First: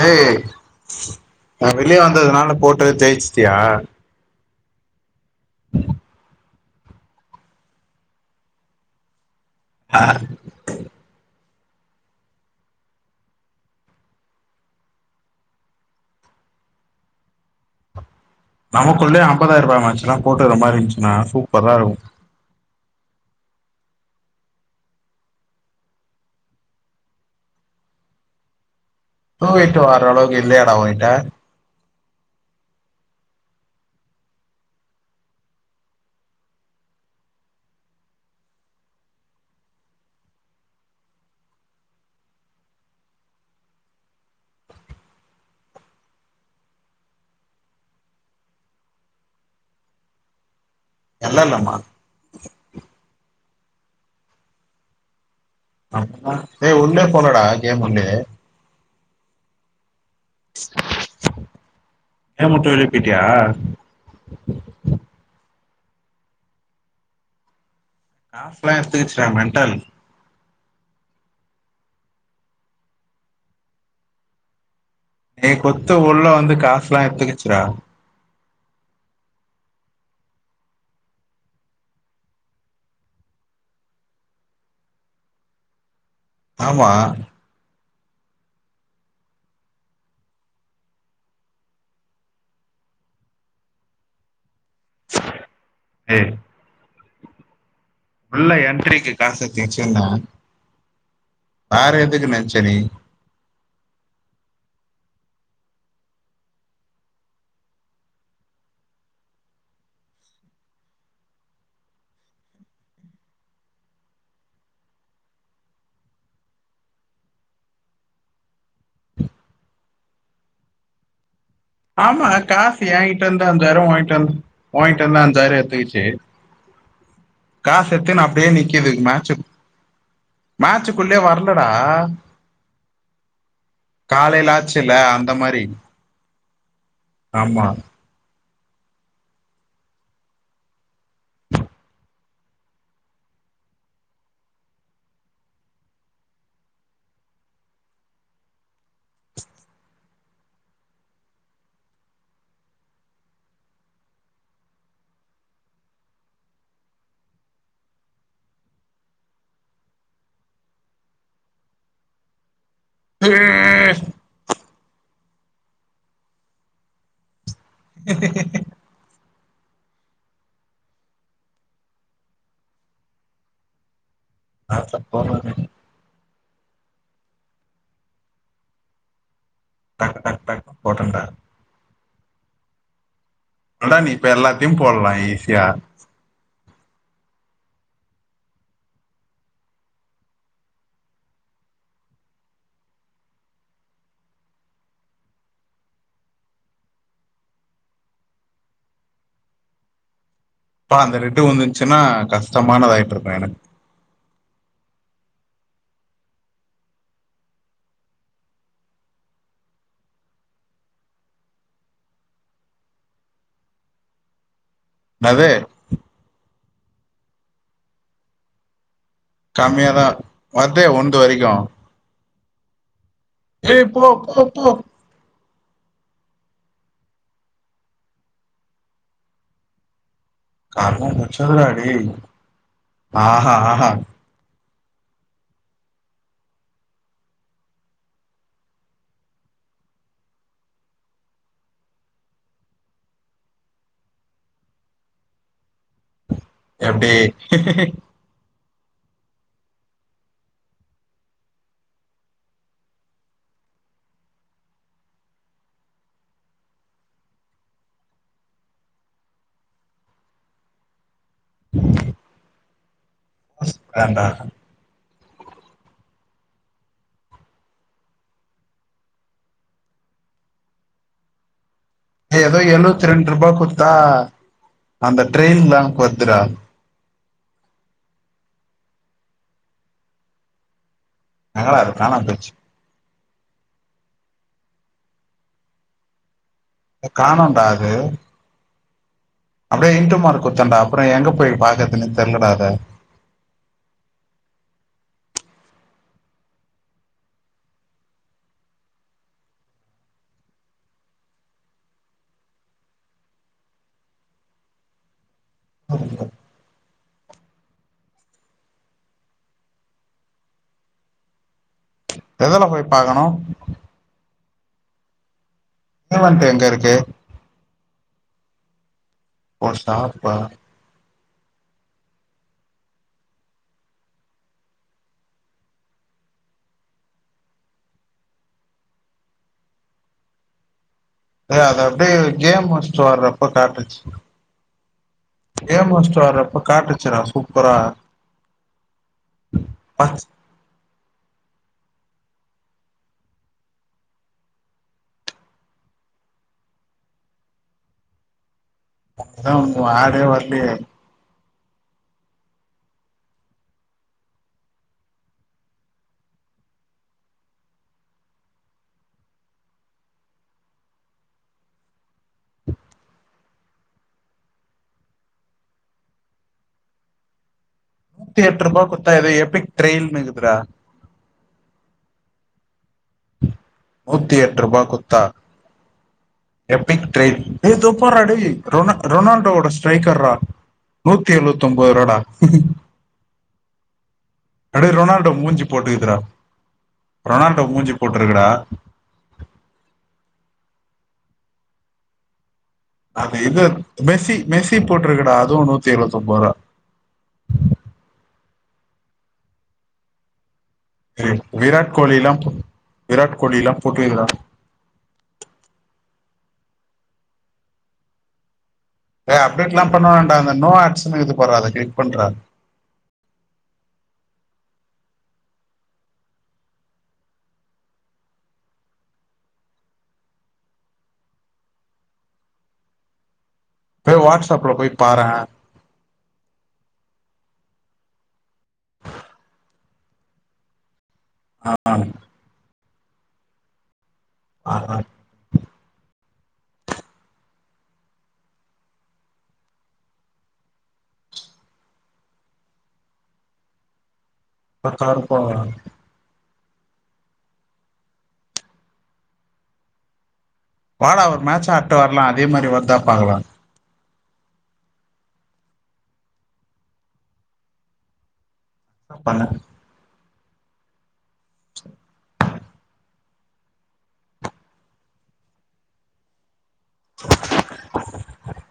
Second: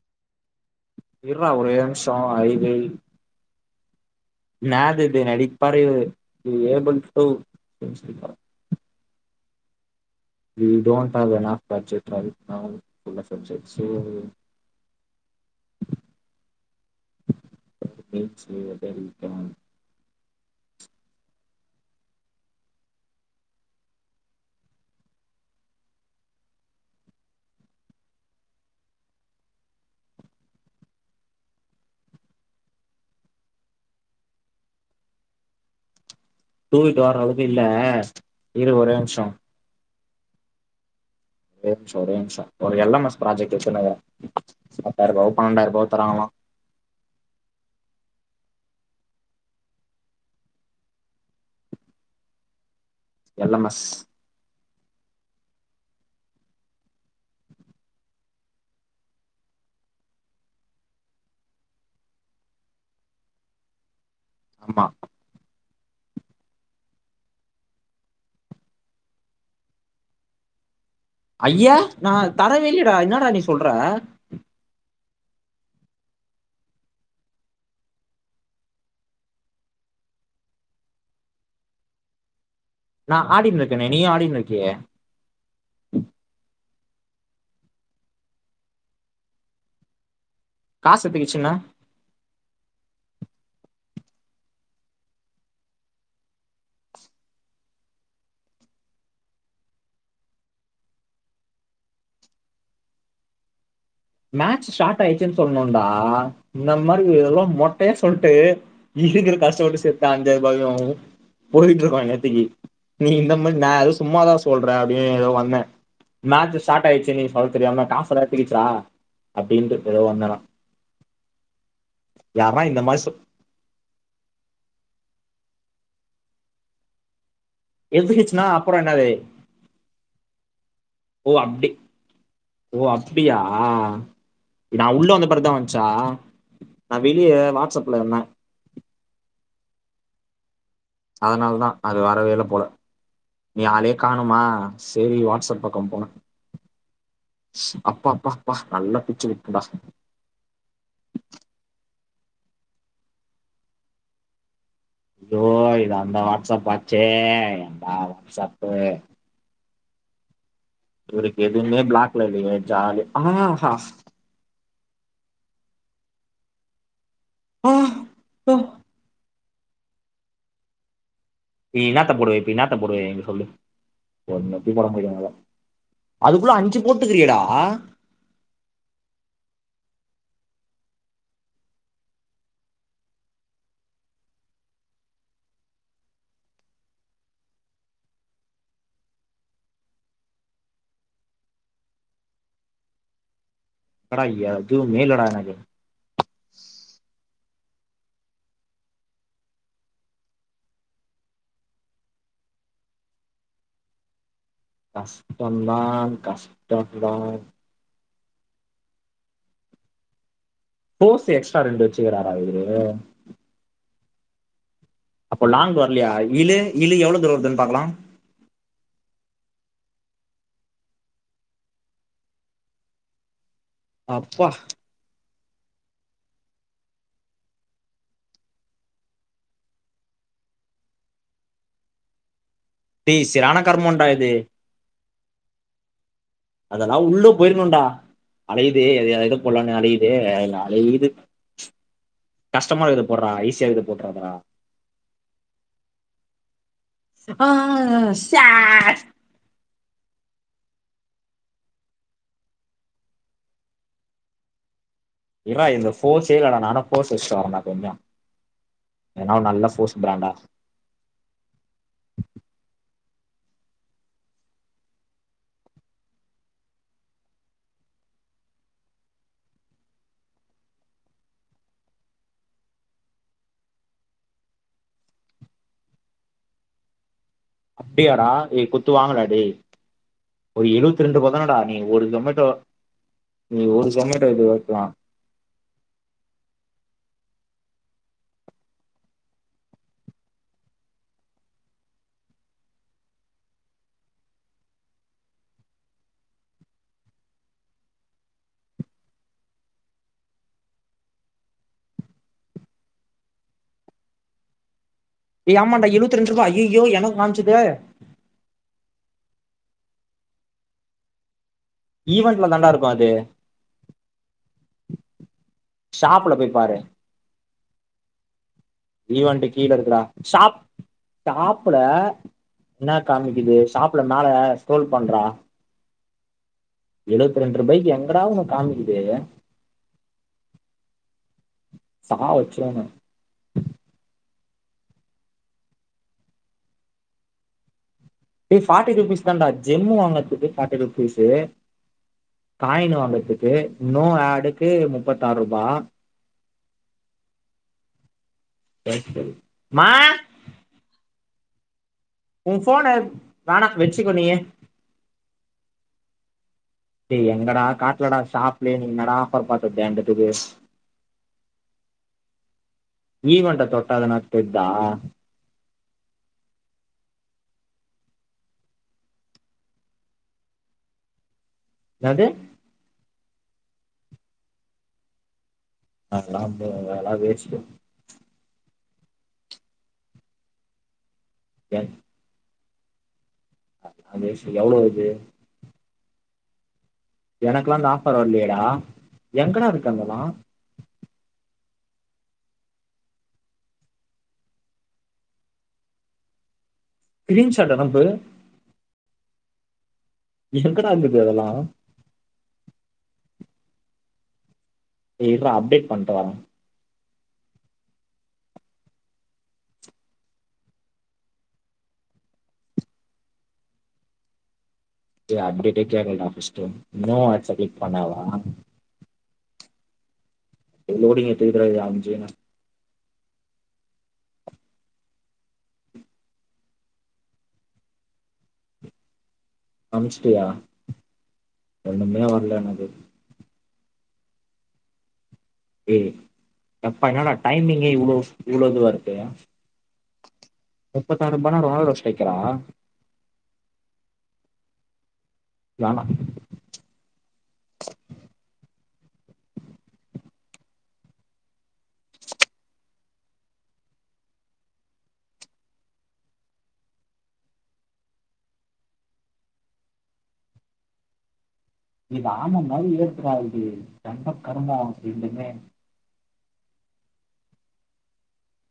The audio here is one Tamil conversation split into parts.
ஹேய் இர்றா நா ஒரே வெளிய நிமிஷோ ஐ வந்ததுனால போட்டத தேச்ட்டியா னாது து அடிப்படை வீ ஏபில் டு தொம்சிகா ஆஹ் வீ டோண்ட் அவர் நா பட்ச்செபல் now full of subject so சேரி சேரி நமக்குள்ளே அம்பதாயிரூவா மன்ச்லா போட்டுற மாரி இருந்துச்சுனா சூப்பராருக்கு தூகிட்டு வர்றளவுக்கு இல்லையாடா உங்கிட்ட தூக்கிட்டு வர்றளவுக்கு இல்ல இரு ஒரே நிம்ஷோ ஒரு நிம்ஷோ ஒரே நிமிஷோ ஒரு எல் எம் எஸ் ப்ராஜெக்ட் வைச்ருந்தாங்க பத்தாயிர ரூவாவோ பண்ணெண்டாயிர ரூபாவோ தராங்களா எல் எல் எம் ஆ எல் எம் எஸ் அப்பா டே உள்யே போலடா கேம் உள்யே ஏ முட்டு வலி கேட்டியா ஆமா ஆஃப்லா எத்துச்சுடா மெண்டல் ஐய்யே நா தரவேல்லியடா என்னாடா நீ சொல்ற நீ குத்த உள்ள வந்து காசுல்லா எத்துக்கிச்சுடா நா ஆடின்னு இருக்கேனே நீயு ஆடினு இருக்கியே ஆமா காசு எத்துக்கிச்சுன ஹே உள்ள என்ட்ரிக்கு காசு எத்துக்குச்சின வேற எதுக்கு நென்ச்ச நீ மேட்ச் ஸ்டார்ட் ஆயிச்சுனு சொல்ணோடா இந்த மாரி எவ்ளோ மொட்டையா சொல்ட்டு இதுக்குனு கஷ்டப்பட்டு சேத்த அஞ்சாயிரபாயு போயிட்டு இருக்கோ இன்னேத்திக்கி நீ இந்த மாரி நா எது சும்மாதா சொல்ற அப்டீனு எதோ வந்தே மேச்சு ஸ்டாட் ஆயிச்சுனு நீ சொல்ல தெரியாம காசெலா எத்துக்கிச்சா அப்டீன்ட்டு எதோ வந்தே நா ஆமா இந்த காசு மாதிரி ஏங்கிட்ட இருந்து அஞ்சாயிரோ ஓங்கிட்டு இருந்து ஓங்கிட்டருந்து அஞ்சாயிரோ எடுத்துக்கிச்சு காசெத்துக்குனு எதுக்குச்சுன்னா அப்டியே அப்புறம் நிக்குது என்னது மேச்சு மேச்சுக்குள்ளயே ஓ வர்லடா அப்படி ஓ அப்டியா காலையில நா ஆச்சுல்ல உள்ள வந்து அந்த பெறகு மாரி வந்ச்சா நா வெளியே ஆமா வாட்ஸப்ல இருந்தே அதனால தா அது வரவே இல்ல போல நீ ஆளயே காணுமா செரி வாட்ஸப் பக்கோ போணே அப்பா அப்பா அப்பா நல்ல பிச்சு விட்டேன்டா இதோ இது அந்த வாட்ஸப் ஆச்சே ஏன்டா வாட்ஸப்பு இவருக்கு எதுமே பிளாக்ல இல்லயே ஜாலியா ஆஹா ஆ ஓ பி இன்னாத்த போடுவ இப்ப இன்னாத்த போடுவ எங்க சொல்லு ஒன்னத்தயு போட முடியுல உன்னால டக்கு அதுக்குள்ள அஞ்சு போட்டு க்ரீயேடா டக் டக் டக் போட்டேண்டா அடா நீ இப்ப எல்லாத்தியு போடலா ஈஸியா என்னடா எதுவுமே இல்லடா எனக்கு அப்பா அந்த ரெட்டு ஊந்துன்ச்சின்னா கஷ்டமானதாயுட்டுருக்கோ எனக்கு கஷ்டம் தான் கஷ்டம் தான் ஃபோர்ஸு எக்ஸ்ட்ரா ரெண்டு வெச்சுக்கிறாரா இவரு அப்போ என்னது லாங் வர்லயா இலு இலு எவ்ளோ தூரோ வருதுனு பாக்கலா கம்மியா தா வர்தே உன்து வரிக்கோ ஏ போ போ அப்பா போ கருமோ புச்சதுடா டேய் டேய் ஆஹா செரியான ஆஹா கர்மோண்டா இது அதெல்லா உள்ள போயிருக்கணுடா அலையுதே அது எ எத போல்லான்னு அலையுதே அ அலையுது கஸ்டமா இருக்குறத போட்றா ஈஸியா இருக்கறத போட்றாதடா எப்டி ஆ ஸாட் இர்றா இந்த ஃபோர்ஸே இல்லடா நானு ஃபோர்ஸ் வெச்சுட்டு வரேன்டா கொஞ்சோ எதனா நல்லா ஃபோர்ஸ் பிராண்டா ஃபோர்ஸ் பிராண்டா எதோ எழுவத்தி ரெண்ட்ருபா குத்தா அந்த ட்ரெய்ன் பேங்க் வர்த்துடா அப்டியாடா ஏ குத்து வாங்குடா டேய் ஒரு எழுவத்ரெண்ட்ருபா எத்தனடா நீ எங்கடா அது ஒரு காணாம ஜொமேட்டோ போச்சு நீ ஒரு ஜொமேட்டோ இது வெக்கலா இப்ப காணோன்டா அது அப்புடியே இன்டு மார்க்கு குத்தேண்டா அப்புறோ எங்க போய் பாக்குறதுனு தெர்ல டா அத ஏய் ஆமாண்டா எழுபத்ரெண்ட்ருபா அய்யயோ எனக்கு காம்ச்சுதே ஈவென்ட்லா எதுல தாண்டா போய் இருக்கோ அது பாக்கணு ஷாப்ல ஈவன்ட்டு போய் எங்க பாரு இருக்கு ஈவன்ட்டு கீழ ஓ இருக்குடா ஸ்டாப்பா ஷாப் ஷாப்புல இன்னா காமிக்குது ஷாப்புல மேல ஸ்க்ரோல் பண்றா எழுவத்ரெண்ட்ருபாய்க்கு எங்கடா உனக்கு காமிக்குது டேய் அத அப்டியே கேம் சாவடிச்சிருவே வெச்சிட்டு வர்றப்ப காட்டுச்சு கேம் முச்ட்டு வர்றப்ப காட்டுச்சு டா சூப்பரா டேய் ஃபார்ட்டி ருபீஸ்தான்டா ஜெம்மு அதா வாங்குறதுக்கு ஃபார்ட்டி ருபீ பீஸு காயின் வாங்கறதுக்கு நோ ஆடுக்கு முப்பத்தாறுபா அதா உங்க மா ஆடே வர்லயே ஊ ஃபோனு வேணா வெச்சுக்கோ நீயே டேய் எங்கடா காட்டுலடா ஷாப்லயே நீ இன்னடா ஆஃபர் பாத்த தேண்டத்துக்கு ஈவன்ட்ட தொட்டா எதனா தெர்தா நூத்தியெட்ருபா குத்தா எதோ எப்பி்க் ட்ரெய்ல்னு இக்குதுடா இன்னாது நூத்தியெட்ருபா குத்தா அதலாம் எப்பிக் ட்ரெய்டு டேய் இதோ பார்ரா டேய் ரொனா ரொனால்டோவோட ஸ்ட்ரைக்கர்றா நூத்தி எ எழுவத்தொம்போதுருபா டா அது வேஸ்ட்டு எவ்ளோ அப்டியே இது ரொனால்டோ மூஞ்சி போட்டுக்குதுறா ரொனால்டோ எனக்குலா அந்த மூஞ்சி ஆஃபர் போட்ருக்குடா வரலையேடா எங்கடா இருக்கு அதெல்லா அது இது மெஸ்ஸி மெஸ்ஸி போட்டருக்கடா அதுவு நூத்தி எழுவத்தொன்பதுருபா ஸ்கிரீன் ஷாட் அனுப்பு எங்கடா இர்ந்துது டேய் விராட் கோலிலா போ விராட் கோலிலா போட்ருக்குடா டேய் இர்றா அப்டேட் பண்ட்டு வர்ற டேய் அப்டேட்லா பண்ண வேண்டா அந்த நோ ஆக்ஸுனு இருக்குது பார்றா அத க்ளிக் பண்றா டேய் அப்டேட்டே கேக்கலடா ஃபர்ஸ்ட்டு ஒன் நோ ஆக்ஸ க்ளிக் பண்ணவா டேய் லோடிங் எத்னி பரை எம் ஜீனு போய் வாட்ஸப்ல போய் பாறே அம்ஸ்ட்டியா ஆ, ரெண்டுமே வரல எனக்கு ஆ ஹா ஏ யப்பா என்னடா டைமிங்கே இவ்ளோ இவ்ளோ இதுவா இருக்கு முப்பத்தாறு ரூபானா ரொனல் வருஷ் டைக்கடா பத்தாருப்பா வேணா வாடா ஒரு மேட்ச் ஆடிட்டு வரலா அதே மாரி வருதா பாகலா னா பண்ணு இத ஆம மாரி எடுக்காறுது தென்ட கருமோ ரெண்டுமே [unintelligible]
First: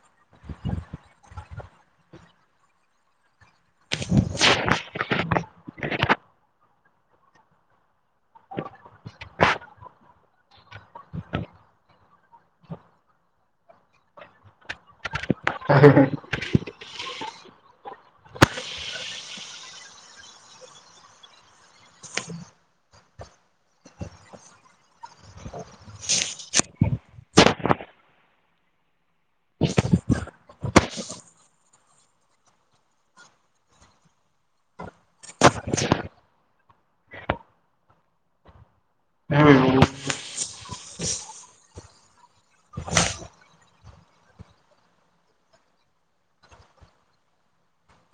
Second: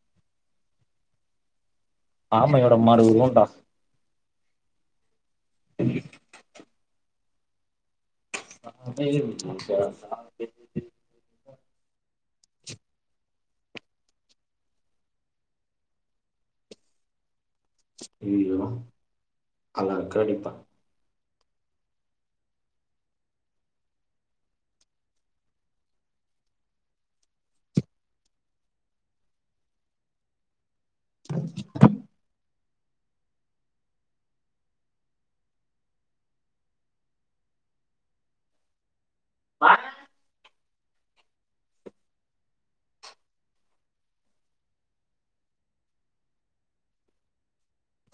ஆமையோட மறு உருவோ டா [unintelligible] தே்யூ [unintelligible] அமையிருலுசா லுசா ஹ [unintelligible] அய்யயோ அழகா அடிப்பா கேட்கவில்லை ம்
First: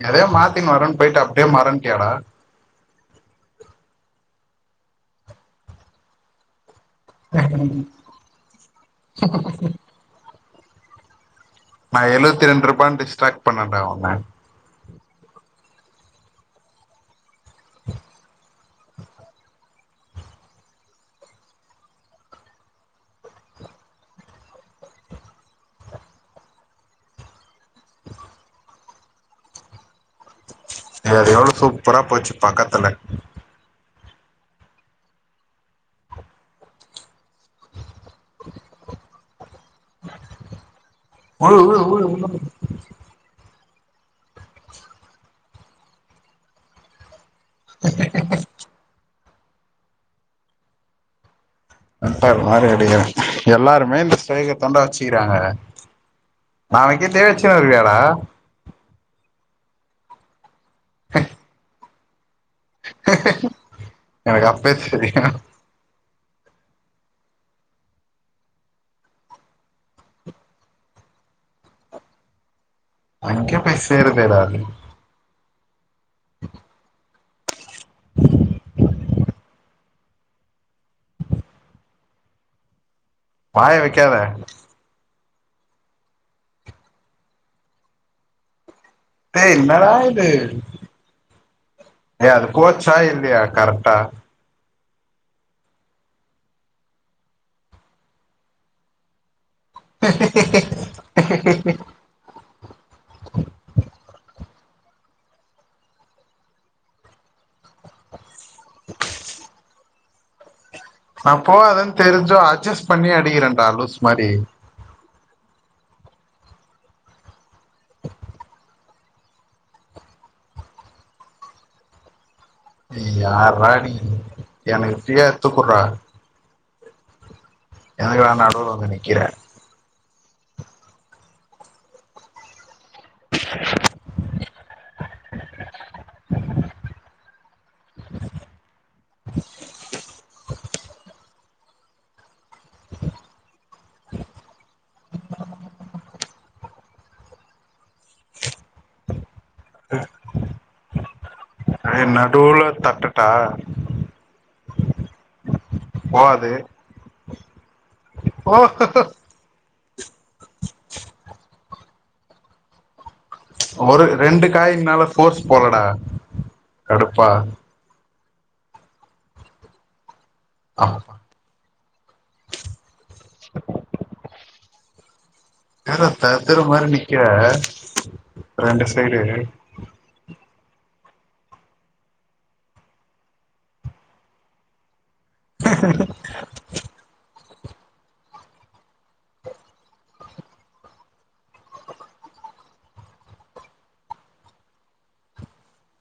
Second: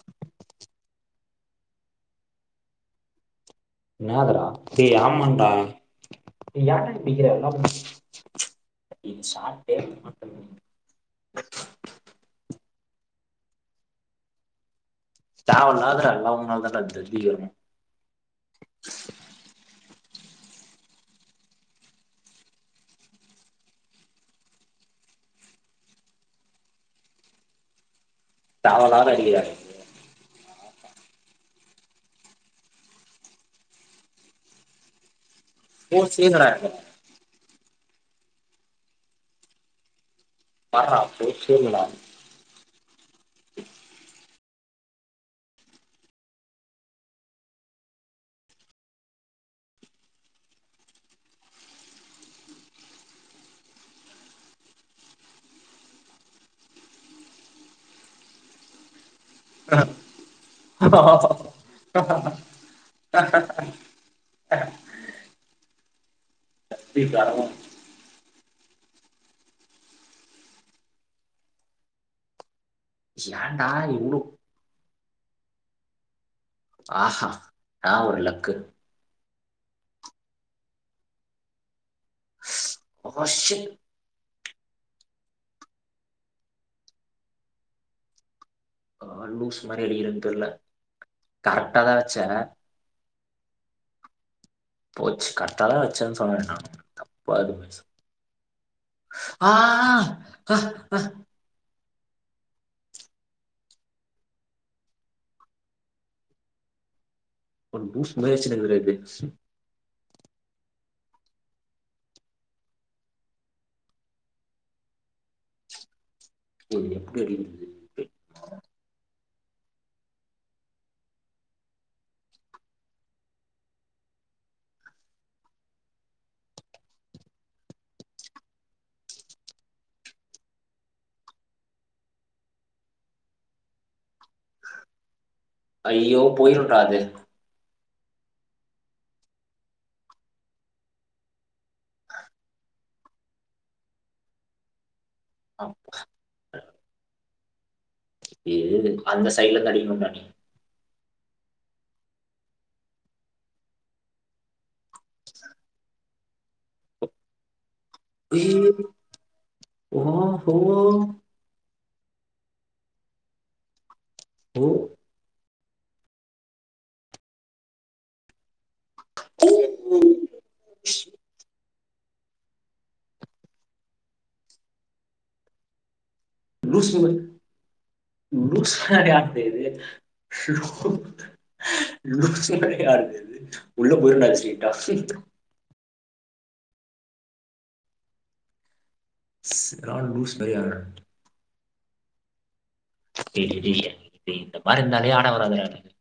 எதயோ மாத்தினு வரேனு போயிட்டு அப்டியே மறன்டியாடா இன்னாதுடா டேய் ஆமாண்டா டே ஏன்டா சீக்கிரமா போ யே சாட்டே மாட்ட முடி நா எழுவத்தி ரெண்டுரூபானு டிஸ்ட்ராக்ட் பண்ணேடா அவன தேவயில்லாத எல்லா ஒன்னால தா டா தத்தி ம் தேவயில்லாத நடிகரா நீ இங்கியாரு எவ்ளோ சூப்பரா போச்சு பக்கத்துல [unintelligible] பார்ரா [unintelligible] மென்டல் மாரி அடிக்கிறாங்க எல்லாருமே இந்த சைக தான்டா வச்சிக்கிறாங்க நாளைக்கே தேவ அடிச்சினு வருவியாடா அ எனக்கு அப்யே தெரியு கட்டி தரணு அன்னிக்கே போய் இவ்ளோ சேருதேடா அது ஆஹா நா ஒரு லக்கு ஓ ஷிட் வாய வெக்காத டேய் லூஸ் மாதிரி என்னடா அடிக்கிறேன்னு இது தெரியல கரெக்டா தான் ஏய் வச்சேன் அது கோச்சா இல்லையா கரெக்டா போச்சு கர்ட்டாதா வச்சேன் சொன்னே நானு தப்பா எதுமே சு ஆ ஆ ஹ ஹ லுசு மாரி வெச்சினுருக்குராரு பாரு நா போவாதுனு தெரிஞ்சும் அட்ஜஸ்ட் பண்ணி அடிக்கிறேன்டா லூஸ் மாரி எப்டி அடிக்கரது [unintelligible] நீ யார்ரா நீ எனக்கு ஃப்ரீயா எடுத்துகுட்றா எதுக்குடா நடுல வந்து நிக்கிற ஐயோ போயிரும்டா அது ஓ எழுது அந்த சைல தனி ரூம்டா நீ எ நடூல தட்டட்டா போவாது ஓ ஐயோ ஓ ஹோ ஒரு ரெண்டு ஓ காயின்னால ஃபோர்ஸ் போலடா கடுப்பா உம் உம் ஆமப்பா [unintelligible] லுசு லுசா நிக்கிற ரெண்டு [unintelligible] சைடு லு.... லுக்ஸ்னா யார் தெர்து உள்ள போயிருன்டாச்சி டஃப்பின்த் ஸ் சரியான லூசு மாரி ஆடுன டேய் டேய் டேய் என் டேய் இந்த மாரி இருந்தாலே ஆட வராது டா எனக்கு